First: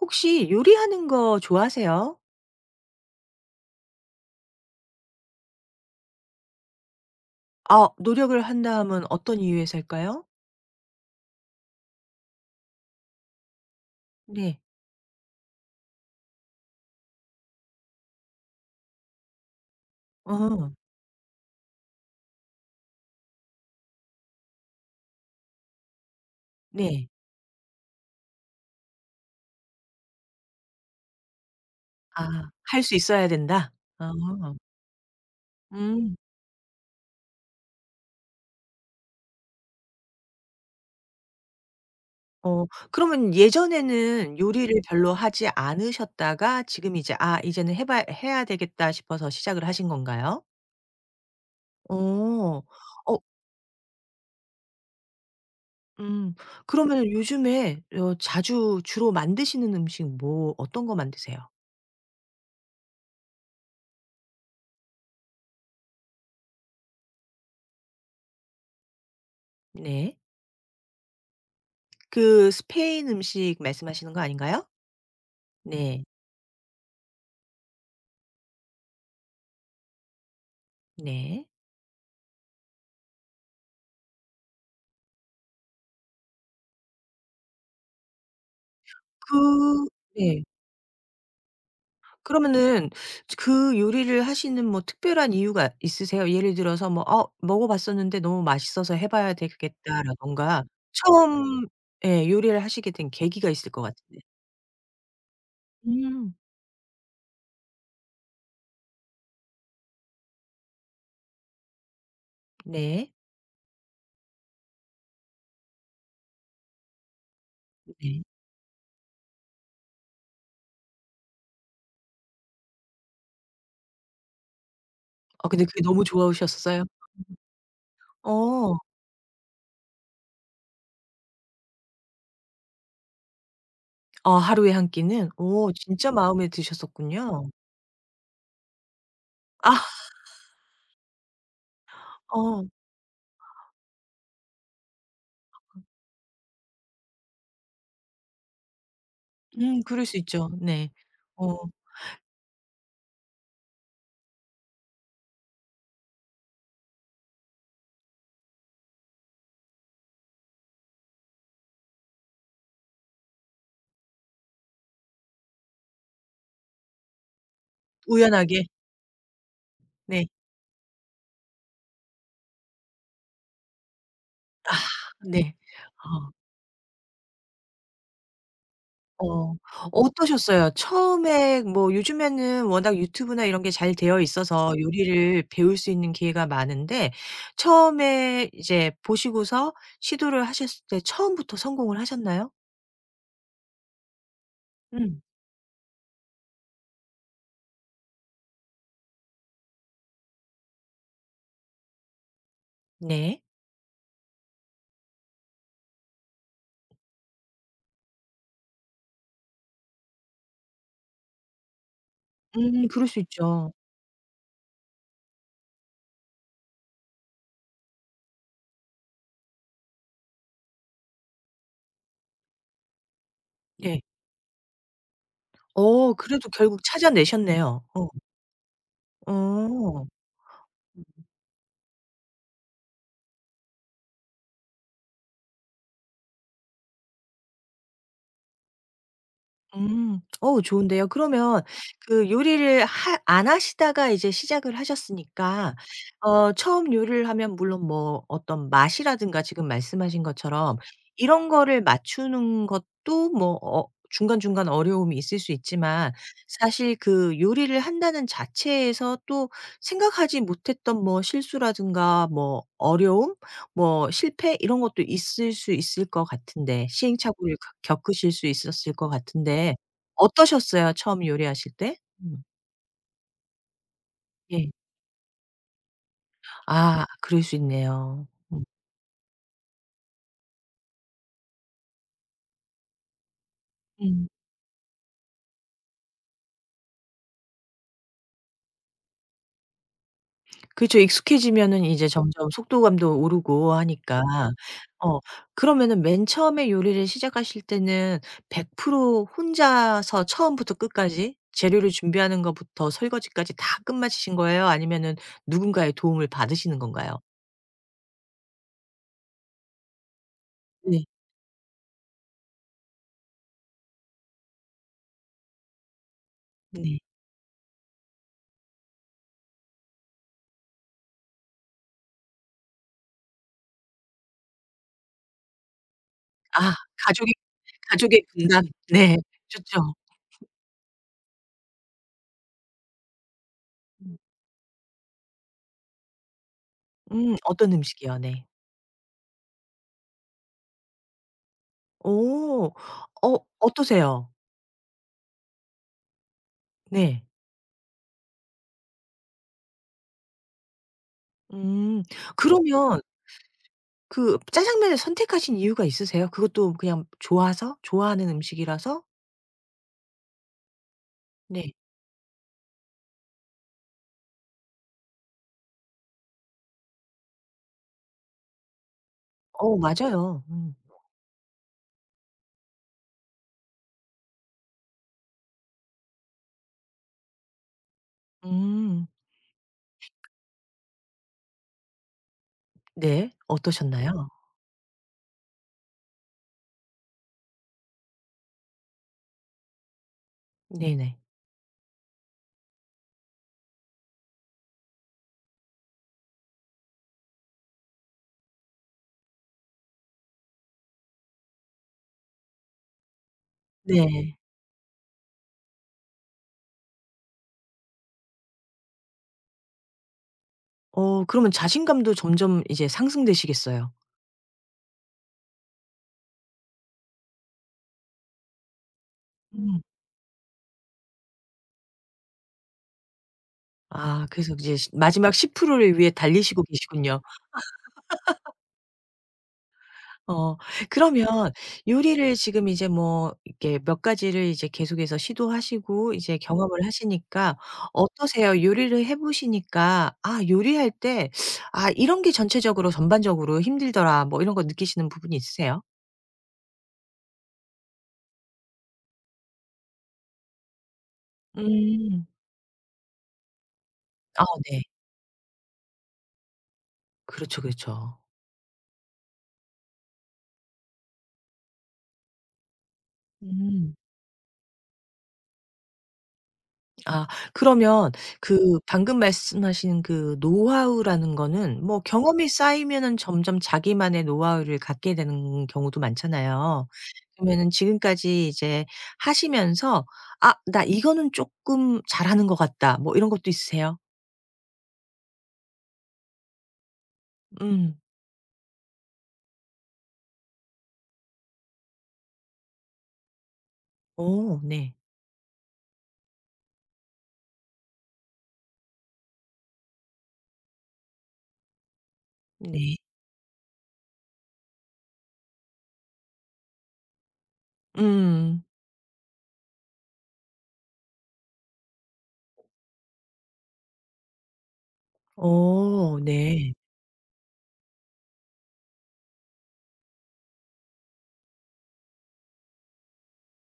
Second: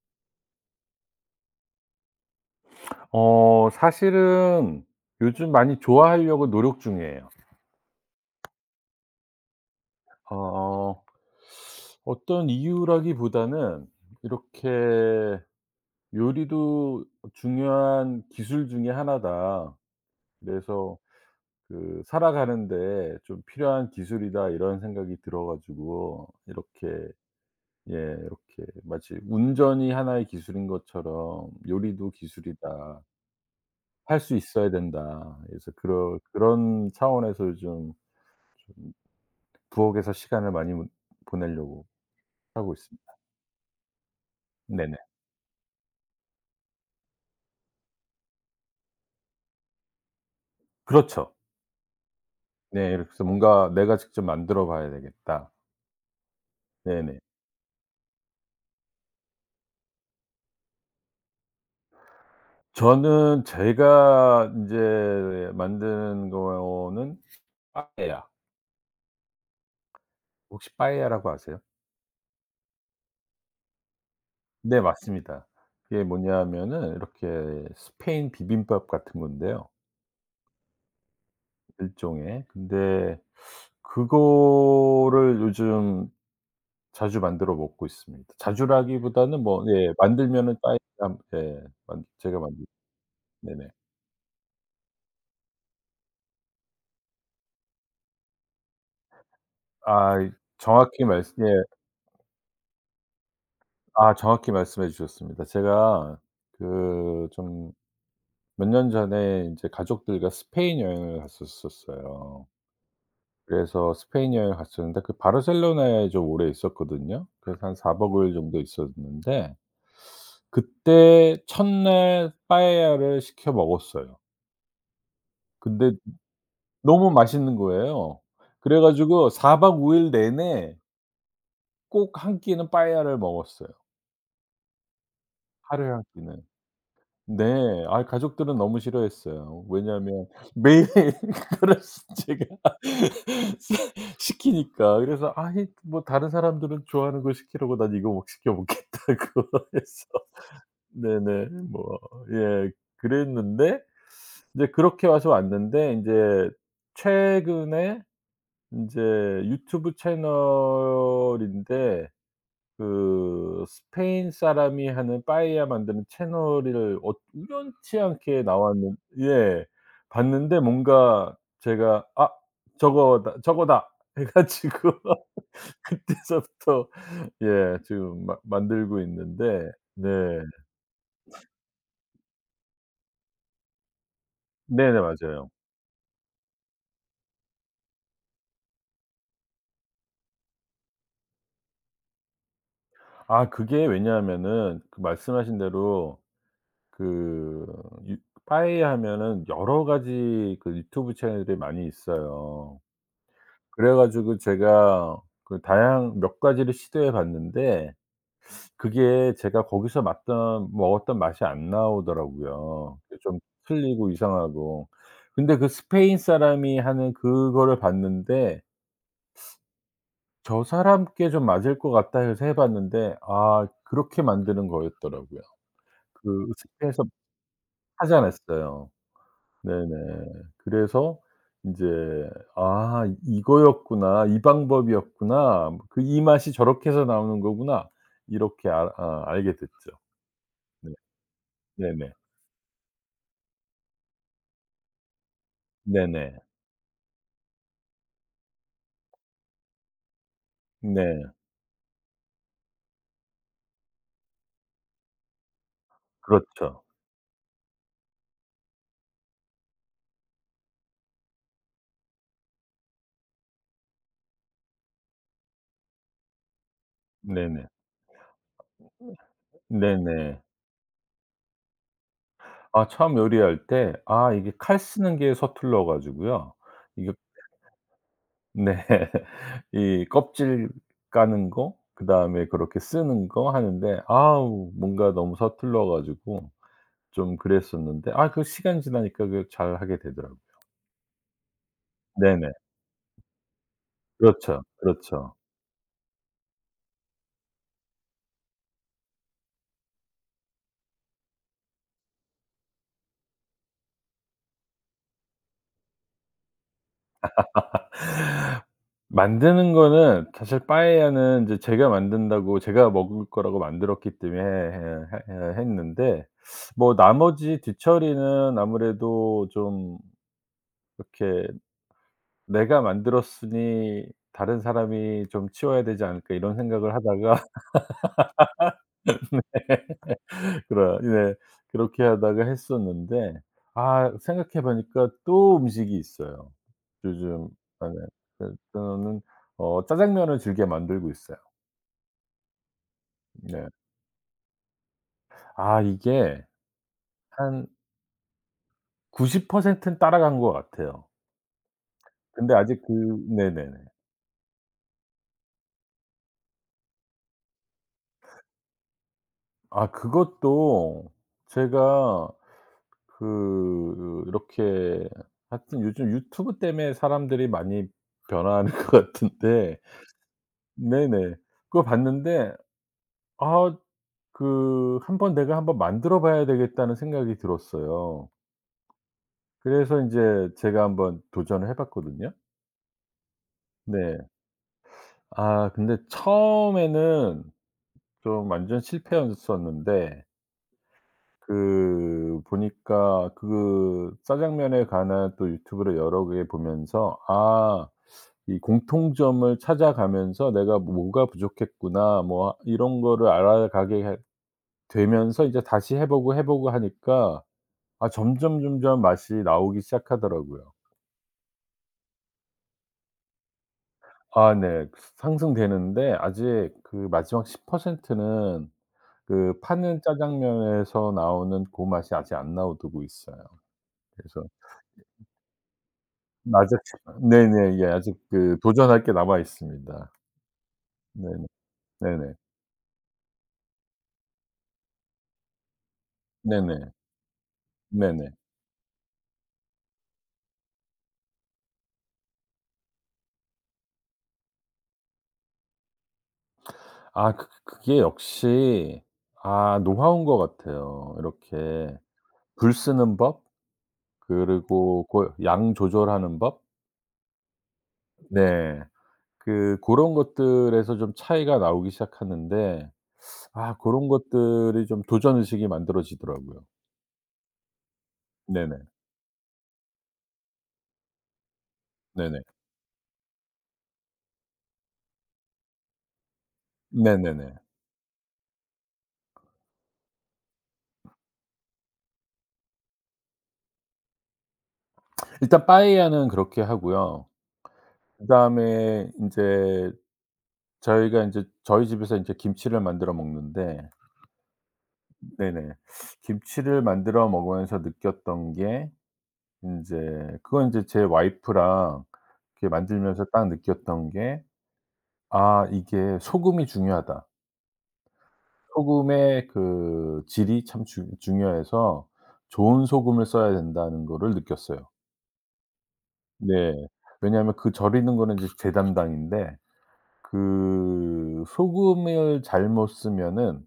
혹시 요리하는 거 좋아하세요? 사실은 요즘 많이 좋아하려고 노력 중이에요. 아 노력을 한다 하면 어떤 이유에서일까요? 어 어떤 이유라기보다는 네. 이렇게 '요리도 중요한 기술 중에 하나다. 어. 그래서 그 살아가는 데 좀 필요한 기술이다.' 이런 생각이 들어 가지고 이렇게 네. 예 이렇게 마치 '운전이 하나의 기술인 것처럼 요리도 아 할 수 기술이다. 있어야 된다? 아. 할 수 있어야 된다.' 그래서 음. 그런 차원에서 요즘 부엌에서 시간을 많이 문 보내려고 어 하고 있습니다. 그러면 예전에는 요리를 네네. 별로 하지 않으셨다가 지금 이제 '아 이제는 해 봐야 해야 되겠다.' 싶어서 시작을 하신 건가요? 그렇죠. 어. 네. 어 이렇게서 뭔가 '내가 직접 만들어 봐야 되겠다.' 음. 그러면은 네네. 요즘에 어 자주 주로 만드시는 음식 뭐 어떤 거 만드세요? 저는 제가 인제 만든 거는 빠에야. 네. 혹시 빠에야라고 아세요? 그 스페인 음식 말씀하시는 거 아닌가요? 네 맞습니다. 그게 네. 뭐냐면은 이렇게 스페인 비빔밥 같은 건데요 네. 일종의. 근데 그거를 요즘 자주 만들어 먹고 있습니다. 자주라기보다는 뭐 그 예 네. 만들면은 따니까 예 만 제가 만들 그러면은 네네. 그 요리를 하시는 뭐 특별한 이유가 있으세요? 예를 들어서 뭐 '어 먹어 봤었는데 너무 맛있어서 해 봐야 아 이 되겠다.'라던가 정확히 말씀 예 처음 예 요리를 하시게 된 계기가 있을 것 아 같은데. 정확히 말씀해 주셨습니다. 제가 음. 그 좀 몇 년 전에 인제 가족들과 스페인 여행을 갔었었어요. 네. 그래서 스페인 여행을 갔었는데 그 바르셀로나에 좀 오래 있었거든요. 그래서 한4박 네. 5일 정도 있었는데 그때 첫날 빠에야를 시켜 먹었어요. 아 근데 그게 근데 너무 좋아우셨어요? 너무 맛있는 거예요. 어. 그래 가지고 4박 5일 내내 꼭 한 끼는 빠에야를 먹었어요. 아 하루에 한 끼는? 오 하루에 한 진짜 끼는. 마음에 네. 드셨었군요. 아 가족들은 너무 싫어했어요. 아 왜냐하면 매일 그거를 제가 어. 시 시키니까. 그래서 아이 뭐 다른 사람들은 좋아하는 걸 시키라고 난 이거 막 시켜 먹겠다고 그럴 해서 수 있죠. 네. 네네. 어 뭐 예 그랬는데 이제 그렇게 와서 왔는데 인제 최근에 인제 유튜브 채널인데 그 스페인 사람이 하는 빠에야 만드는 채널을 우연치 않게 우연하게. 나왔는 예. 네. 봤는데 뭔가 제가 '아 저거다. 저거다.' 해 아 가지고 네. 어. 그때서부터 예 지금 마 만들고 어. 있는데 네. 어떠셨어요? 처음에 뭐 요즘에는 워낙 유튜브나 이런 게 잘 되어 있어서 네네 요리를 맞아요. 배울 수 있는 기회가 많은데 처음에 이제 보시고서 시도를 하셨을 때 처음부터 성공을 하셨나요? 아 그게 왜냐하면은 그 음. 말씀하신 대로 그 유 파이 하면은 여러 가지 그 유튜브 채널이 많이 있어요. 네. 그래 가지고 제가 그 다양 몇 가지를 시도해 봤는데 그게 제가 거기서 맛던 먹었던 맛이 안 나오더라고요. 그럴 수 좀 있죠. 틀리고 이상하고. 근데 그 스페인 사람이 하는 그거를 봤는데 '저 사람께 좀 맞을 것 같다.' 해서 해 봤는데 아 네. 그렇게 만드는 거였더라고요. 어 그 그래도 결국 스페인에서 찾아내셨네요. 어. 파지 않았어요. 네네. 어. 그래서 이제 '아 이거였구나. 이 방법이었구나. 뭐 그이 맛이 저렇게 해서 나오는 거구나.' 이렇게 알 아 알게 됐죠. 음. 어우 네. 좋은데요. 그러면 네네. 그 요리를 하 안 하시다가 이제 시작을 하셨으니까 네네. 어 처음 요리를 하면 물론 뭐 어떤 맛이라든가 지금 말씀하신 것처럼 네. 이런 거를 맞추는 것도 뭐 어 중간중간 어려움이 있을 수 있지만 그렇죠. 사실 그 요리를 한다는 자체에서 또 생각하지 못했던 뭐 실수라든가 뭐 어려움 뭐 실패 이런 것도 있을 수 있을 것 같은데 시행착오를 네네. 겪 겪으실 수 있었을 것 같은데 네네. 어떠셨어요? 처음 요리하실 때? 음. 아 처음 요리할 때 아 이게 예. 칼 쓰는 게 서툴러 가지고요. 아 이게 그럴 수 있네요. 음. 네. 이 껍질 까는 거 그다음에 그렇게 쓰는 거 하는데 음. 아우 뭔가 너무 서툴러 가지고 좀 그랬었는데 아 그 시간 지나니까 그 잘하게 되더라고요. 그죠. 익숙해지면은 이제 점점 네네. 속도감도 오르고 하니까. 그렇죠. 어 그렇죠. 그러면은 맨 처음에 요리를 시작하실 때는 100% 혼자서 처음부터 끝까지 재료를 준비하는 것부터 설거지까지 다 끝마치신 거예요? 아니면은 누군가의 도움을 받으시는 건가요? 만드는 거는 사실 네. 빠에야는 이제 제가 만든다고 제가 먹을 거라고 만들었기 때문에 해 했는데 뭐 네. 나머지 뒤처리는 아무래도 좀 이렇게 '내가 만들었으니 다른 사람이 좀 치워야 되지 않을까.' 이런 아 생각을 가족의 하다가 가족의 분담. 네. 좋죠. 그래 네. 그렇게 하다가 했었는데 아 음. 생각해 보니까 또 음식이 있어요. 요즘 어떤 아 네. 음식이요? 네. 그 저는 짜장면을 즐겨 만들고 있어요. 오. 어 네. 어떠세요? 아 이게 네. 한 90%는 따라간 것 같아요. 음. 근데 아직 그 그러면 네네네. 그 짜장면을 선택하신 이유가 있으세요? 그것도 그냥 좋아서? 좋아하는 음식이라서? 아 그것도 네. 제가 그 이렇게 하여튼 요즘 유튜브 때문에 사람들이 많이 변화하는 것 어 같은데 맞아요. 음. 네네. 그거 봤는데 아 그 '한 번 내가 한번 만들어 봐야 되겠다.'는 생각이 들었어요. 음. 그래서 인제 제가 한번 도전을 해 봤거든요. 네. 네. 어떠셨나요? 아 근데 처음에는 좀 완전 실패였었는데 네네. 그 보니까 그 짜장면에 관한 또 유튜브를 여러 개 보면서 아 이 공통점을 찾아가면서 '내가 뭐가 부족했구나.' 뭐 이런 거를 알아가게 해 네. 되면서 이제 다시 해 보고, 해 보고 하니까 아 점점 맛이 나오기 시작하더라고요. 어 그러면 자신감도 점점 이제 상승되시겠어요. 아 네. 상승되는데 아직 그 마지막 10%는 그 음. 파는 짜장면에서 나오는 고 맛이 아직 안 나오고 있어요. 아 그래서 그래서 이제 시 마지막 10%를 위해 달리시고 아직 계시군요. 네네. 예 아직 그 도전할 게 남아 있습니다. 어. 네네. 그러면 네네. 요리를 지금 이제 뭐 이렇게 몇 가지를 이제 계속해서 시도하시고 이제 경험을 네네. 하시니까 네네. 어떠세요? 요리를 해 보시니까 '아 요리할 때 아 이런 게 전체적으로 전반적으로 힘들더라.' 뭐 이런 거 느끼시는 부분이 있으세요? 아 그 그게 역시 아 노하우인 것 같아요. 이렇게 음. 불 쓰는 법 아 네. 그리고 고 양 조절하는 법. 그렇죠, 그렇죠. 네. 그 그런 것들에서 좀 차이가 나오기 시작하는데 아 음. 고런 것들이 좀 도전 의식이 만들어지더라고요. 아 그러면 그 네네. 방금 말씀하신 그 노하우라는 거는 뭐 네네. 경험이 쌓이면은 점점 자기만의 노하우를 갖게 되는 경우도 많잖아요. 네네네. 그러면은 지금까지 이제 하시면서 '아 나 이거는 쪼끔 잘하는 것 같다.' 뭐 이런 것도 있으세요? 일단 빠에야는 그렇게 하고요. 음. 그다음에 인제 저희가 인제 저희 집에서 인제 김치를 만들어 먹는데 어 네. 네네. 김치를 만들어 먹으면서 느꼈던 게 인제 그건 인제 제 와이프랑 이렇게 네. 만들면서 딱 느꼈던 게 '아 이게 소금이 중요하다.' 음. 소금의 그 질이 참 중 중요해서 좋은 소금을 써야 된다는 거를 느꼈어요. 어 네. 네. 왜냐하면 그 절이는 거는 이제 제 담당인데 그 소금을 잘못 쓰면은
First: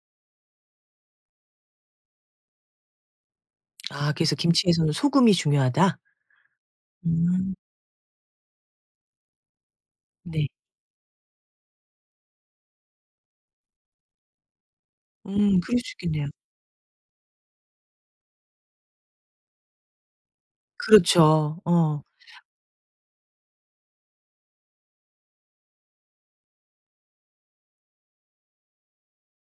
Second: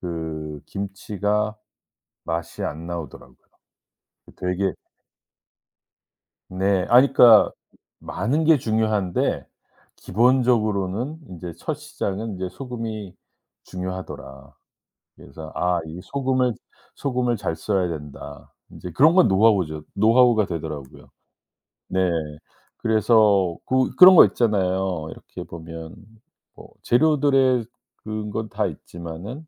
그 김치가 맛이 안 나오더라고요. 아 그래서 되게 김치에서는 소금이 중요하다? 네. 아니 그러니까 음. 많은 게 중요한데 네. 기본적으로는 인제 '첫 시작은 인제 소금이 중요하더라.' 그래서 그럴 '아 수 이 있겠네요. 소금을 잘 써야 된다.' 인제 그런 건 노하우죠. 노하우가 되더라고요. 그렇죠. 어. 네. 그래서 그 그런 거 있잖아요. 이렇게 보면 뭐 재료들의 그건 다 있지만은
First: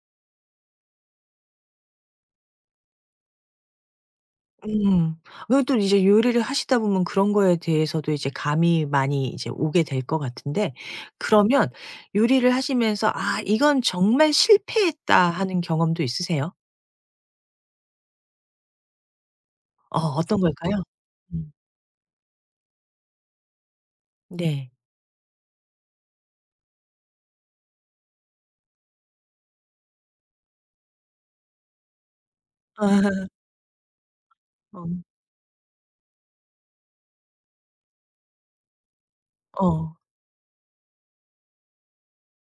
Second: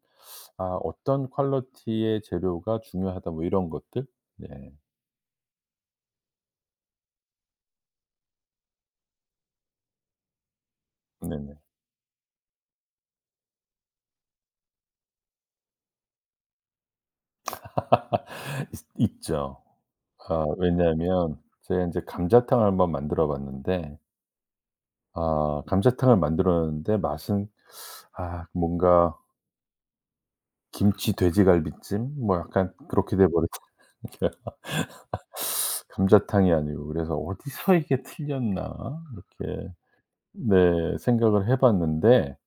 '아 어떤 퀄리티의 재료가 중요하다.' 뭐 이런 것들? 네. 음. 그리고 또 이제 요리를 하시다 보면 그런 거에 대해서도 이제 감이 많이 이제 오게 될 것 같은데 네네. 그러면 요리를 하시면서 '아 이건 정말 실패했다.' 하는 경험도 있으세요? 있 있죠. 어 어떤 아 걸까요? 왜냐하면 음. 제가 인제 감자탕을 한번 만들어 봤는데 네. 아 감자탕을 만들었는데 맛은 아 뭔가 김치 돼지갈비찜 뭐 약간 그렇게 돼 버렸으니까 어. 감자탕이 아니고 그래서 '어디서 이게 틀렸나?' 이렇게 어. 네 생각을 해 봤는데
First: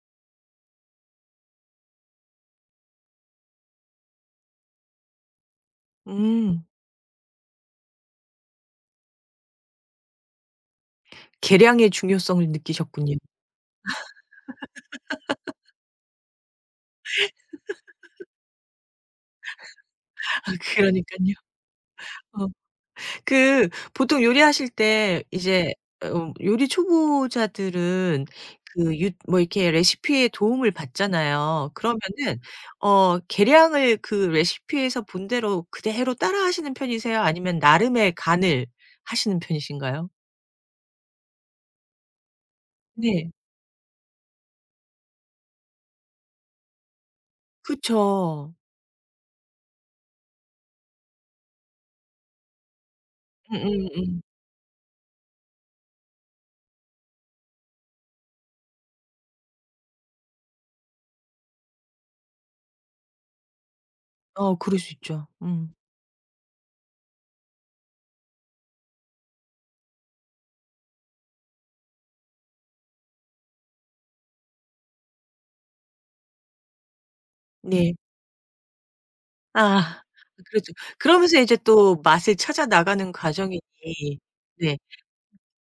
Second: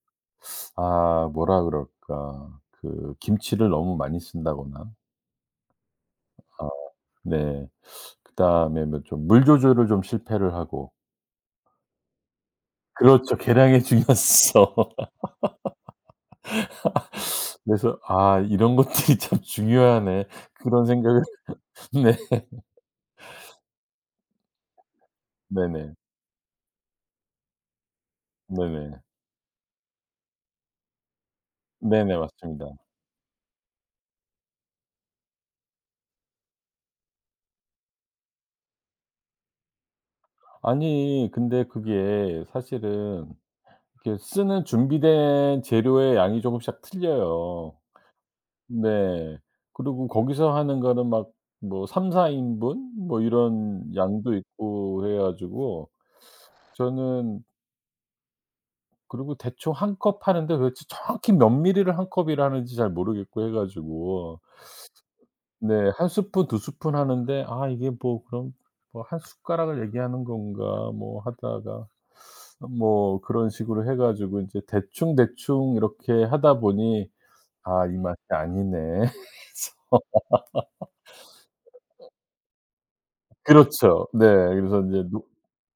아 뭐라 그럴까. 그 김치를 너무 많이 쓴다거나 음. 아 네. 그다음에 뭐 좀 물 조절을 좀 실패를 하고 계량의 중요성을 느끼셨군요. 그렇죠. 계량이 중요했어. 그래서 '아 이런 것들이 참 중요하네.' 아 그런 생각을 그러니깐요. 네. 어. 그 보통 요리하실 때 이제 네네. 어 요리 초보자들은 그 네네. 유 뭐 이렇게 레시피에 도움을 받잖아요. 네네. 그러면은 맞습니다. 어 계량을 그 레시피에서 본 대로 그대로 따라하시는 편이세요? 아니면 나름의 간을 하시는 편이신가요? 아니 근데 그게 사실은 네. 이렇게 쓰는 준비된 재료의 양이 조금씩 틀려요. 그쵸. 네. 그리고 거기서 하는 거는 막 뭐 3-4 인분 뭐 이런 음음음. 양도 있고 해 가지고 저는 그리고 대충 한 컵 하는데 도대체 정확히 몇 밀리를 한 컵이라 하는지 잘 모르겠고 해 가지고 어 그럴 수 있죠. 음. 네. 한 스푼 두 스푼 하는데 '아 이게 뭐 그럼 뭐 한 숟가락을 얘기하는 건가.' 뭐 하다가 뭐 그런 식으로 해 가지고 인제 대충대충 이렇게 하다 보니 '아 이 네. 맛이 아니네.' 아 그렇죠. 그러면서 이제 또 맛을 찾아 나가는 과정이니 그렇죠. 네. 네. 그래서 인제 노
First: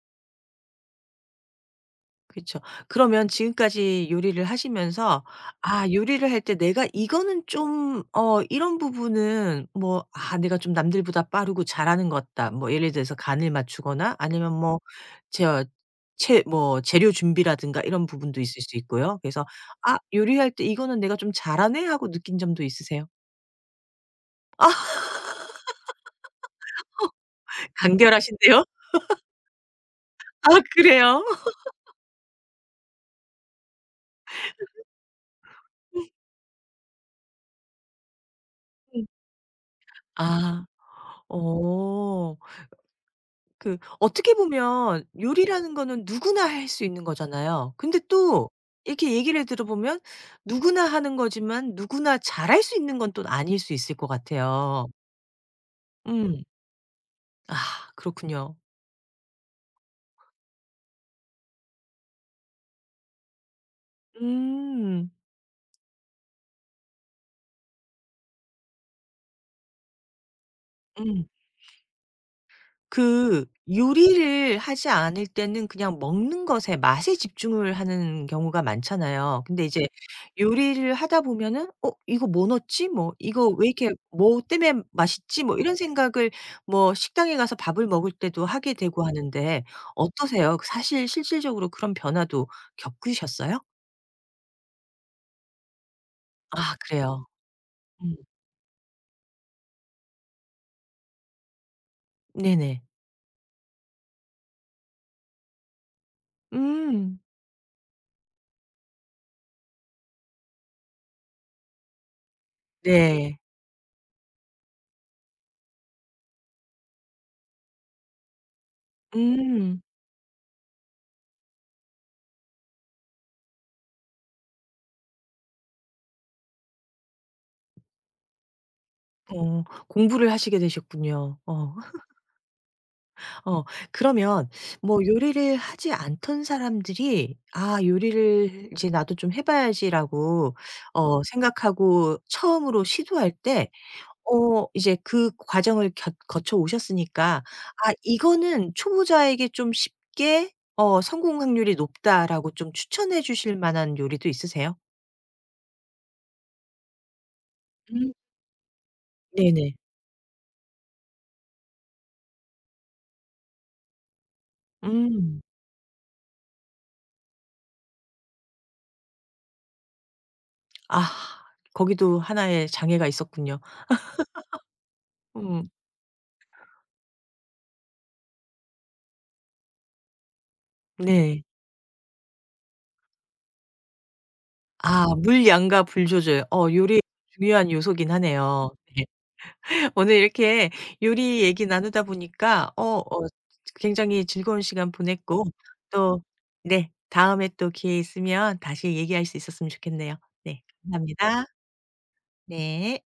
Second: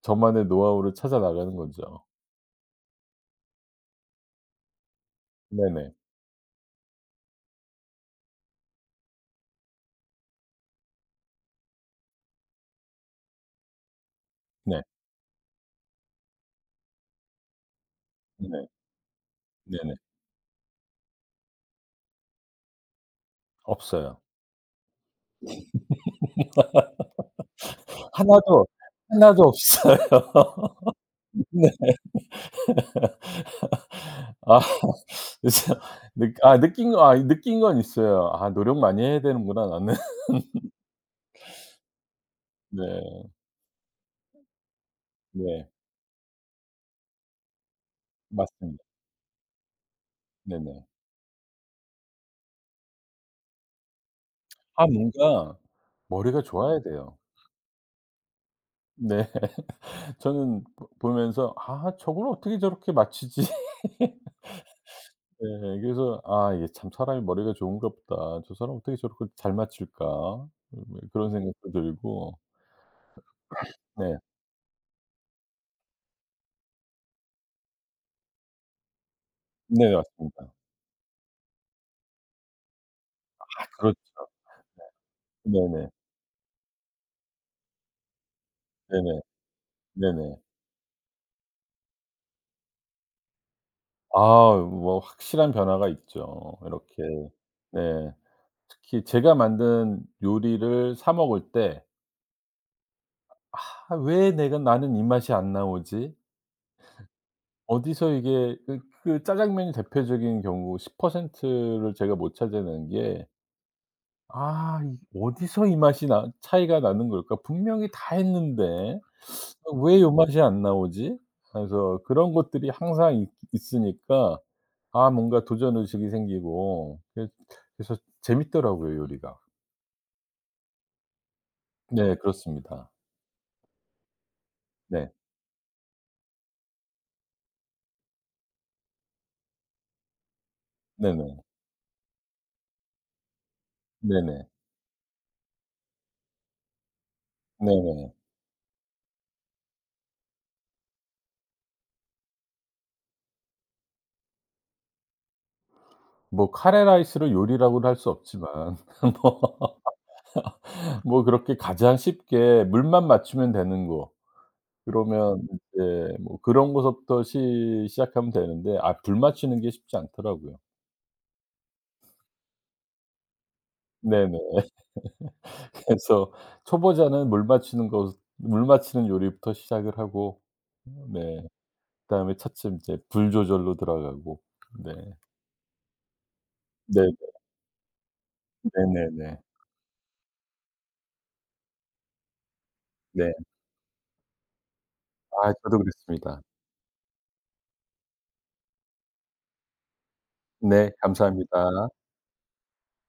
저만의 노하우를 찾아 나가는 거죠. 그쵸. 그러면 지금까지 요리를 하시면서 아 네네. 요리를 할 때 내가 이거는 좀 어 이런 부분은 뭐 '아 내가 좀 남들보다 빠르고 잘하는 것 같다.' 뭐 예를 들어서 간을 맞추거나 아니면 뭐 네. 저 채 뭐 재료 준비라든가 이런 부분도 있을 네. 수 있고요. 그래서 네네. '아 요리할 때 이거는 내가 좀 잘하네.' 하고 느낀 점도 있으세요? 없어요. 간결하신데요? 하나도, 하나도 없어요. 아 그래요? 네. 아 그래서 느 아 느낀 거 아 느낀 건 있어요. '아 노력 많이 해야 되는구나 나는.' 아. 어. 네. 그 어떻게 보면 네. 요리라는 거는 누구나 할 수 있는 거잖아요. 근데 또 맞습니다. 이렇게 얘기를 들어보면 누구나 네네. 하는 거지만 누구나 잘할 수 있는 건 또 아닐 수 있을 것 아 같아요. 뭔가 머리가 음. 좋아야 돼요. 아 그렇군요. 네. 저는 보 보면서 '아 저걸 어떻게 저렇게 맞추지?' 음. 네. 그래서 '아 이게 참 사람이 머리가 좋은가 보다. 저 사람 어떻게 저렇게 잘 맞출까?' 뭐 음. 그런 생각도 들고. 그 네. 요리를 하지 않을 때는 그냥 먹는 것에 맛에 집중을 하는 경우가 많잖아요. 근데 이제 네 맞습니다. 요리를 하다 보면은 '어 이거 뭐 넣었지?' 뭐 아 '이거 왜 이렇게 그렇죠. 뭐 때문에 맛있지?' 뭐 이런 네네. 생각을 뭐 식당에 가서 밥을 먹을 때도 하게 되고 네네. 하는데 네네. 어떠세요? 그 사실 실질적으로 그런 변화도 겪으셨어요? 아 뭐 확실한 변화가 있죠. 아 이렇게. 그래요. 네. 음. 특히 제가 만든 요리를 사 먹을 때 네네. 아 '왜 내가 나는 이 맛이 안 나오지? 음. 어디서 이게' 그 그 짜장면이 대표적인 경우 10%를 제가 못 찾아낸 게 네. '아 이 어디서 이 맛이 나 차이가 나는 걸까? 분명히 다 했는데 아 음. 왜 요 맛이 안 나오지?' 그래서 그런 것들이 항상 있 있으니까 아 뭔가 도전 의식이 생기고 그래서 재밌더라고요 요리가. 어 공부를 하시게 되셨군요. 어. 네 그렇습니다. 어 그러면 뭐 네. 요리를 하지 않던 사람들이 '아 요리를 이제 나도 좀 해 봐야지.'라고 어 네네. 생각하고 처음으로 시도할 때 네네. 어 이제 그 과정을 겨 거쳐 오셨으니까 '아 네네. 이거는 초보자에게 좀 쉽게 어 성공 확률이 높다.'라고 좀 추천해 주실 만한 요리도 있으세요? 뭐 카레라이스를 요리라고는 할 수 음. 없지만 네네. 뭐 뭐 그렇게 가장 쉽게 물만 맞추면 되는 거 그러면 음. 이제 뭐 그런 거서부터 시 시작하면 되는데 아 불 맞추는 게 쉽지 않더라고요. 아 거기도 하나의 장애가 있었군요. 네네. 음 그래서 초보자는 물 맞추는 요리부터 시작을 하고 네. 네 그다음에 차츰 이제 불 조절로 들어가고 네. 아 물양과 불 조절. 어 요리 네 중요한 요소긴 하네요. 네. 네네네. 오늘 이렇게 요리 얘기 나누다 보니까 어 어 네. 굉장히 즐거운 시간 보냈고 아 저도 또 그랬습니다. 네 다음에 또 기회 있으면 다시 얘기할 수 있었으면 좋겠네요. 네. 네 감사합니다. 감사합니다. 네.